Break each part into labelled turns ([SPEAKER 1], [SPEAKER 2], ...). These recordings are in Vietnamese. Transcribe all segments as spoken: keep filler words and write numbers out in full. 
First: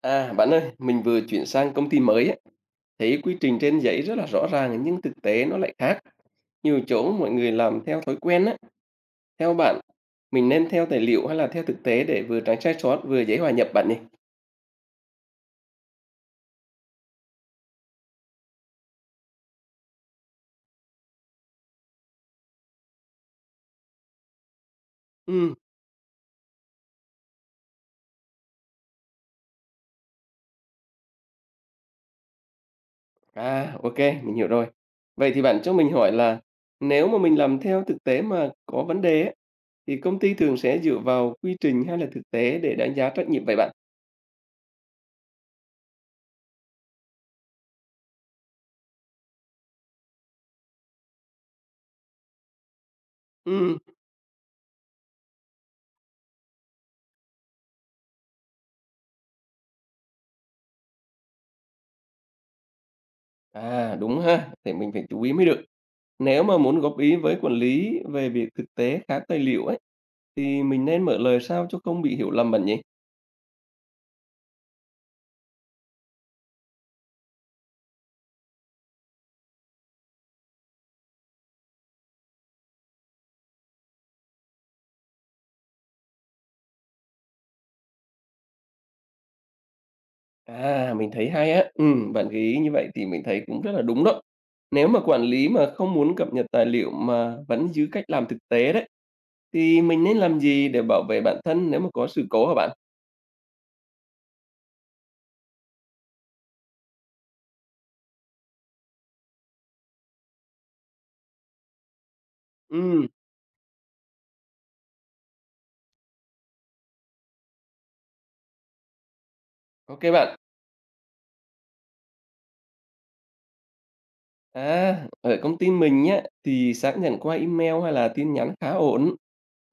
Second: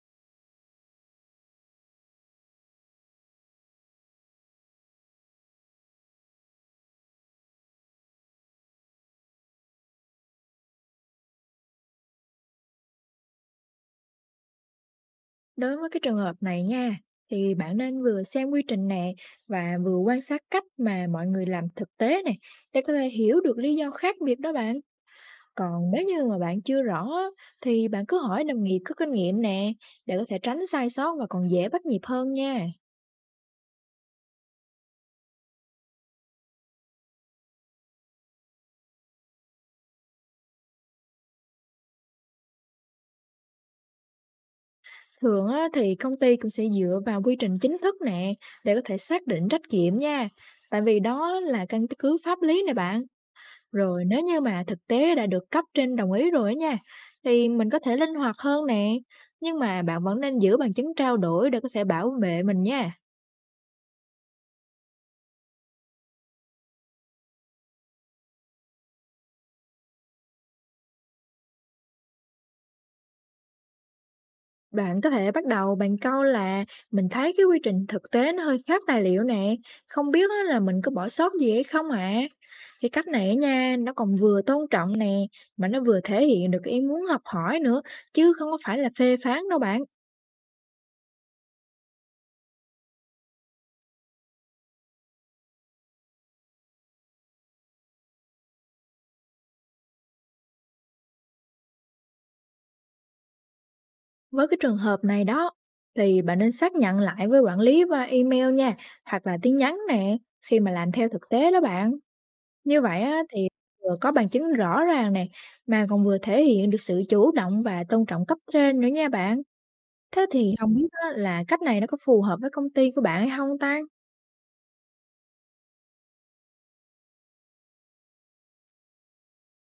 [SPEAKER 1] À, bạn ơi, mình vừa chuyển sang công ty mới ấy, thấy quy trình trên giấy rất là rõ ràng nhưng thực tế nó lại khác. Nhiều chỗ mọi người làm theo thói quen á. Theo bạn, mình nên theo tài liệu hay là theo thực tế để vừa tránh sai sót vừa dễ hòa nhập bạn nhỉ?
[SPEAKER 2] Đối với cái trường hợp này nha, thì bạn nên vừa xem quy trình nè và vừa quan sát cách mà mọi người làm thực tế này, để có thể hiểu được lý do khác biệt đó bạn.
[SPEAKER 1] Ừ,
[SPEAKER 2] Còn nếu như mà bạn chưa rõ á, thì bạn cứ hỏi đồng nghiệp có kinh nghiệm nè, để có thể tránh sai sót và còn dễ bắt nhịp hơn nha.
[SPEAKER 1] à, ok, mình hiểu rồi. Vậy thì bạn cho mình hỏi là nếu mà mình làm theo thực tế mà có vấn đề ấy, thì công ty thường sẽ dựa vào quy trình hay là thực tế để đánh giá trách nhiệm vậy bạn?
[SPEAKER 2] Thường á, thì công ty cũng sẽ dựa vào quy trình chính thức nè, để có thể xác định trách nhiệm nha. Tại vì đó là căn cứ pháp lý nè bạn.
[SPEAKER 1] Ừ,
[SPEAKER 2] Rồi nếu như mà thực tế đã được cấp trên đồng ý rồi á nha, thì mình có thể linh hoạt hơn nè. Nhưng mà bạn vẫn nên giữ bằng chứng trao đổi, để có thể bảo vệ mình nha.
[SPEAKER 1] à, đúng ha, thì mình phải chú ý mới được. Nếu mà muốn góp ý với quản lý về việc thực tế khá tài liệu ấy, thì mình nên mở lời sao cho không bị hiểu lầm bạn nhỉ?
[SPEAKER 2] Bạn có thể bắt đầu bằng câu là: mình thấy cái quy trình thực tế nó hơi khác tài liệu nè, không biết á là mình có bỏ sót gì hay không ạ. Cái cách này á nha, nó còn vừa tôn trọng nè, mà nó vừa thể hiện được cái ý muốn học hỏi nữa, chứ không có phải là phê phán đâu bạn.
[SPEAKER 1] À, mình thấy hay á. Ừm, bạn gợi ý như vậy thì mình thấy cũng rất là đúng đó. Nếu mà quản lý mà không muốn cập nhật tài liệu mà vẫn giữ cách làm thực tế đấy, thì mình nên làm gì để bảo vệ bản thân nếu mà có sự cố hả bạn?
[SPEAKER 2] Với cái trường hợp này đó, thì bạn nên xác nhận lại với quản lý qua i meo nha, hoặc là tin nhắn nè, khi mà làm theo thực tế đó bạn. Như vậy
[SPEAKER 1] Ừm,
[SPEAKER 2] á, thì vừa có bằng chứng rõ ràng nè, mà còn vừa thể hiện được sự chủ động và tôn trọng cấp trên nữa nha bạn.
[SPEAKER 1] ok
[SPEAKER 2] Thế
[SPEAKER 1] bạn.
[SPEAKER 2] thì không biết á, là cách này nó có phù hợp với công ty của bạn hay không ta?
[SPEAKER 1] À, ở công ty mình nhá, thì xác nhận qua email hay là tin nhắn khá ổn.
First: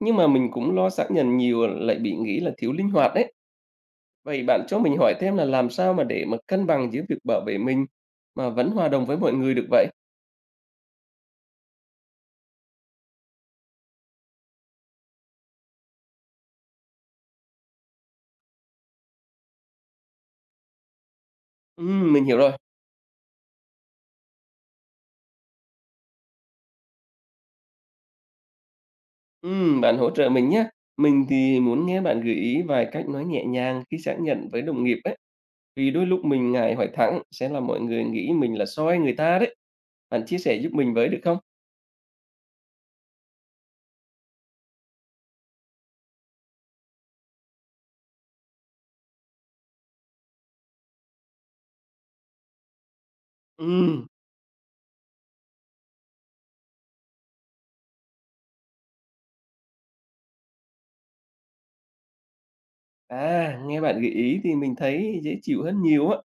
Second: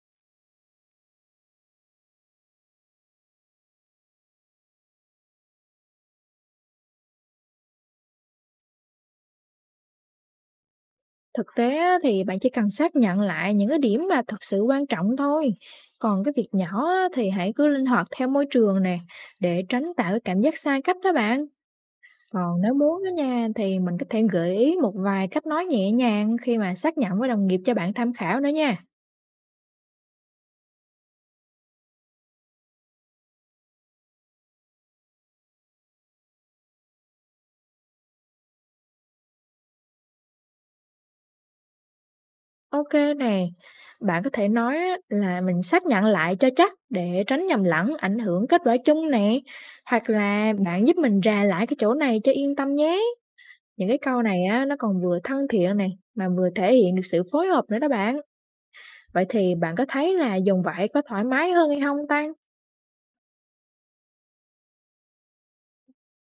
[SPEAKER 1] Nhưng mà mình cũng lo xác nhận nhiều lại bị nghĩ là thiếu linh hoạt đấy. Vậy bạn cho mình hỏi thêm là làm sao mà để mà cân bằng giữa việc bảo vệ mình mà vẫn hòa đồng với mọi người được vậy?
[SPEAKER 2] Thực tế á, thì bạn chỉ cần xác nhận lại những cái điểm mà thực sự quan trọng thôi. Còn cái việc nhỏ á, thì hãy cứ linh hoạt theo môi trường nè, để tránh tạo cái cảm giác xa cách đó bạn.
[SPEAKER 1] Ừm, mình hiểu rồi.
[SPEAKER 2] Còn nếu muốn á nha, thì mình có thể gợi ý một vài cách nói nhẹ nhàng khi mà xác nhận với đồng nghiệp, cho bạn tham khảo nữa nha.
[SPEAKER 1] Ừm, bạn hỗ trợ mình nhé. Mình thì muốn nghe bạn gợi ý vài cách nói nhẹ nhàng khi xác nhận với đồng nghiệp ấy. Vì đôi lúc mình ngại hỏi thẳng sẽ làm mọi người nghĩ mình là soi người ta đấy. Bạn chia sẻ giúp mình với được không?
[SPEAKER 2] Ok nè, bạn có thể nói á, là mình xác nhận lại cho chắc, để tránh nhầm lẫn ảnh hưởng kết quả chung nè. Hoặc là bạn giúp mình rà lại cái chỗ này cho yên tâm nhé. Những cái
[SPEAKER 1] Ừm.
[SPEAKER 2] câu này á, nó còn vừa thân thiện này, mà vừa thể hiện được sự phối hợp nữa đó bạn. Vậy thì bạn có thấy là dùng vậy có thoải mái hơn hay không ta?
[SPEAKER 1] À, nghe bạn gợi ý thì mình thấy dễ chịu hơn nhiều á,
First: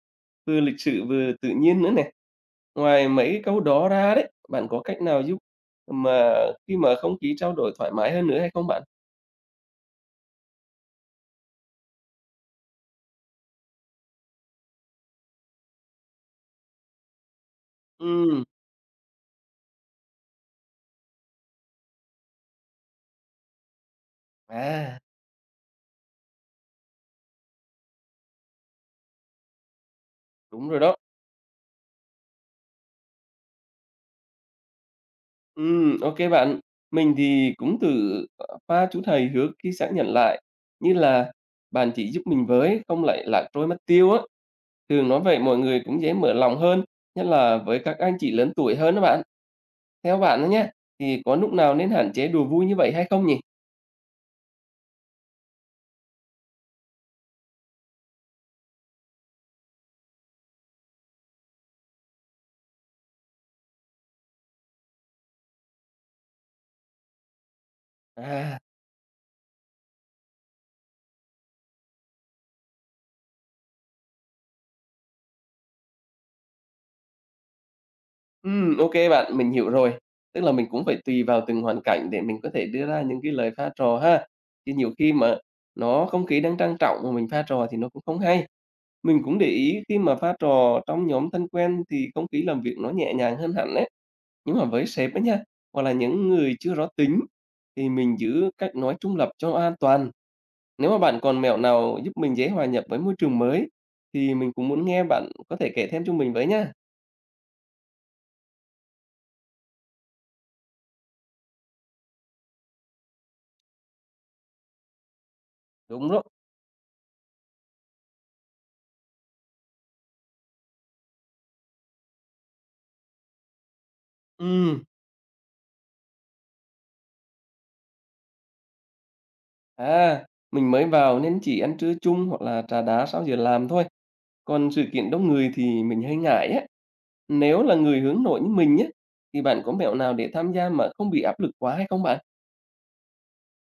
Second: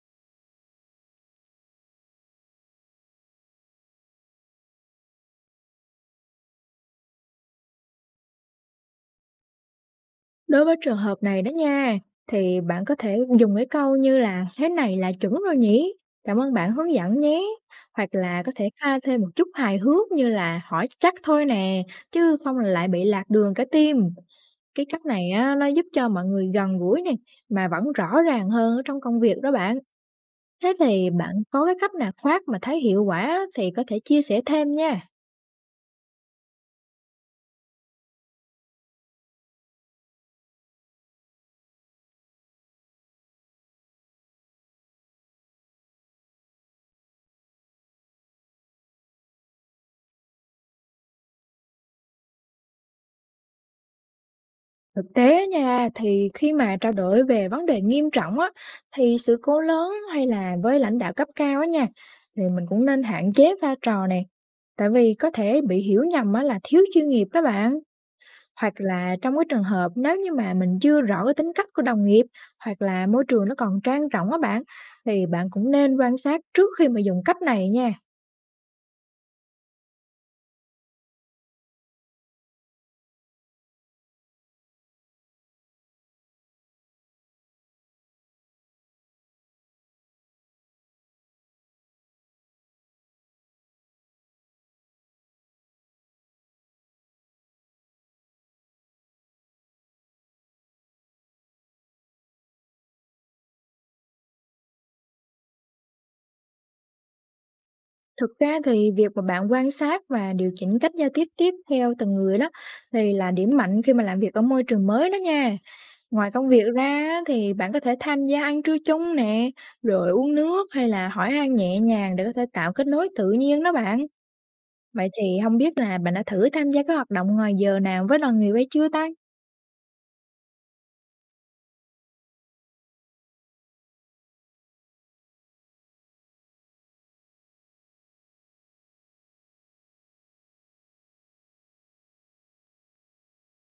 [SPEAKER 1] vừa lịch sự vừa tự nhiên nữa nè. Ngoài mấy cái câu đó ra đấy, bạn có cách nào giúp mà khi mà không khí trao đổi thoải mái hơn nữa hay không bạn?
[SPEAKER 2] Đối với trường hợp này đó nha, thì bạn có thể dùng cái câu như là "Thế này là chuẩn rồi nhỉ? Cảm ơn bạn hướng dẫn nhé." Hoặc là
[SPEAKER 1] Ừm,
[SPEAKER 2] có thể pha thêm một chút hài hước như là "Hỏi chắc thôi nè, chứ không là lại bị lạc đường cả tim". Cái
[SPEAKER 1] à,
[SPEAKER 2] cách này á, nó giúp cho mọi người gần gũi nè, mà vẫn rõ ràng hơn ở trong công việc đó bạn.
[SPEAKER 1] đúng
[SPEAKER 2] Thế
[SPEAKER 1] rồi đó.
[SPEAKER 2] thì bạn có cái cách nào khác mà thấy hiệu quả, thì có thể chia sẻ thêm nha.
[SPEAKER 1] Ừ, ok bạn. Mình thì cũng tự pha chú thầy hứa khi xác nhận lại, như là bạn chỉ giúp mình với, không lại lạc trôi mất tiêu á. Thường nói vậy mọi người cũng dễ mở lòng hơn, nhất là với các anh chị lớn tuổi hơn đó bạn. Theo bạn đó nhé thì có lúc nào nên hạn chế đùa vui như vậy hay không nhỉ?
[SPEAKER 2] Thực tế nha, thì khi mà trao đổi về vấn đề nghiêm trọng á, thì sự cố lớn hay là với lãnh đạo cấp cao á nha, thì mình cũng nên hạn chế pha trò này. Tại vì có thể bị hiểu nhầm á là thiếu chuyên nghiệp đó bạn.
[SPEAKER 1] À,
[SPEAKER 2] Hoặc là trong cái trường hợp nếu như mà mình chưa rõ cái tính cách của đồng nghiệp, hoặc là môi trường nó còn trang trọng á bạn, thì bạn cũng nên quan sát trước khi mà dùng cách này nha.
[SPEAKER 1] ừm, ô bạn, mình hiểu rồi. Tức là mình cũng phải tùy vào từng hoàn cảnh để mình có thể đưa ra những cái lời pha trò ha. Chứ nhiều khi mà nó không khí đang trang trọng mà mình pha trò thì nó cũng không hay. Mình cũng để ý khi mà pha trò trong nhóm thân quen thì không khí làm việc nó nhẹ nhàng hơn hẳn đấy. Nhưng mà với sếp á nha, hoặc là những người chưa rõ tính thì mình giữ cách nói trung lập cho an toàn. Nếu mà bạn còn mẹo nào giúp mình dễ hòa nhập với môi trường mới thì mình cũng muốn nghe bạn có thể kể thêm cho mình với nhá.
[SPEAKER 2] Thực ra thì việc mà bạn quan sát và điều chỉnh cách giao tiếp tiếp theo từng người đó, thì là điểm mạnh khi mà làm việc ở môi trường mới đó nha.
[SPEAKER 1] Đúng đó.
[SPEAKER 2] Ngoài công việc ra á, thì bạn có thể tham gia ăn trưa chung nè, rồi uống nước hay là hỏi han nhẹ nhàng, để có thể tạo kết nối tự nhiên đó bạn.
[SPEAKER 1] Ừm,
[SPEAKER 2] Vậy thì không biết là bạn đã thử tham gia các hoạt động ngoài giờ nào với đoàn người hay chưa ta?
[SPEAKER 1] à, mình mới vào nên chỉ ăn trưa chung hoặc là trà đá sau giờ làm thôi, còn sự kiện đông người thì mình hơi ngại á. Nếu là người hướng nội như mình nhá, thì bạn có mẹo nào để tham gia mà không bị áp lực quá hay không bạn?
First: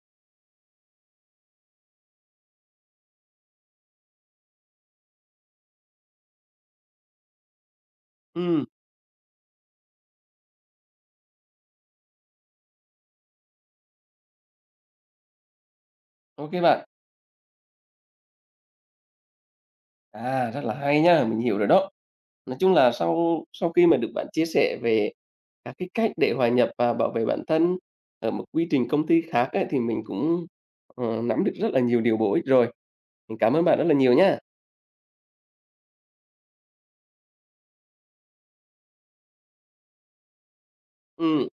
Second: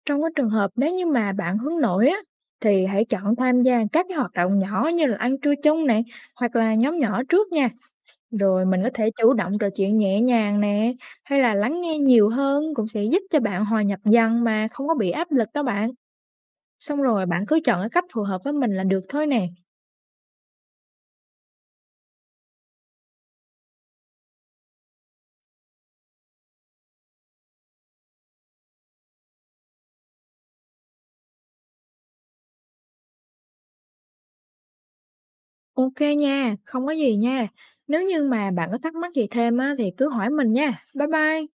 [SPEAKER 2] Trong cái trường hợp nếu như mà bạn hướng nội á, thì hãy chọn tham gia các cái hoạt động nhỏ như là ăn trưa chung này, hoặc là nhóm nhỏ trước nha. Rồi
[SPEAKER 1] Ừ,
[SPEAKER 2] mình có thể chủ động trò chuyện nhẹ nhàng nè, hay là lắng nghe nhiều hơn, cũng sẽ giúp cho bạn hòa nhập dần mà không có bị áp lực đó bạn.
[SPEAKER 1] ok bạn.
[SPEAKER 2] Xong rồi bạn cứ chọn cái cách phù hợp với mình là được thôi nè.
[SPEAKER 1] À, rất là hay nha, mình hiểu rồi đó. Nói chung là sau sau khi mà được bạn chia sẻ về các cái cách để hòa nhập và bảo vệ bản thân ở một quy trình công ty khác ấy, thì mình cũng, ờ, nắm được rất là nhiều điều bổ ích rồi. Mình cảm ơn bạn rất là nhiều nhá.
[SPEAKER 2] Ok nha, không có gì nha. Nếu như mà bạn có thắc mắc gì thêm á, thì cứ hỏi mình nha. Bye bye.
[SPEAKER 1] Ừm.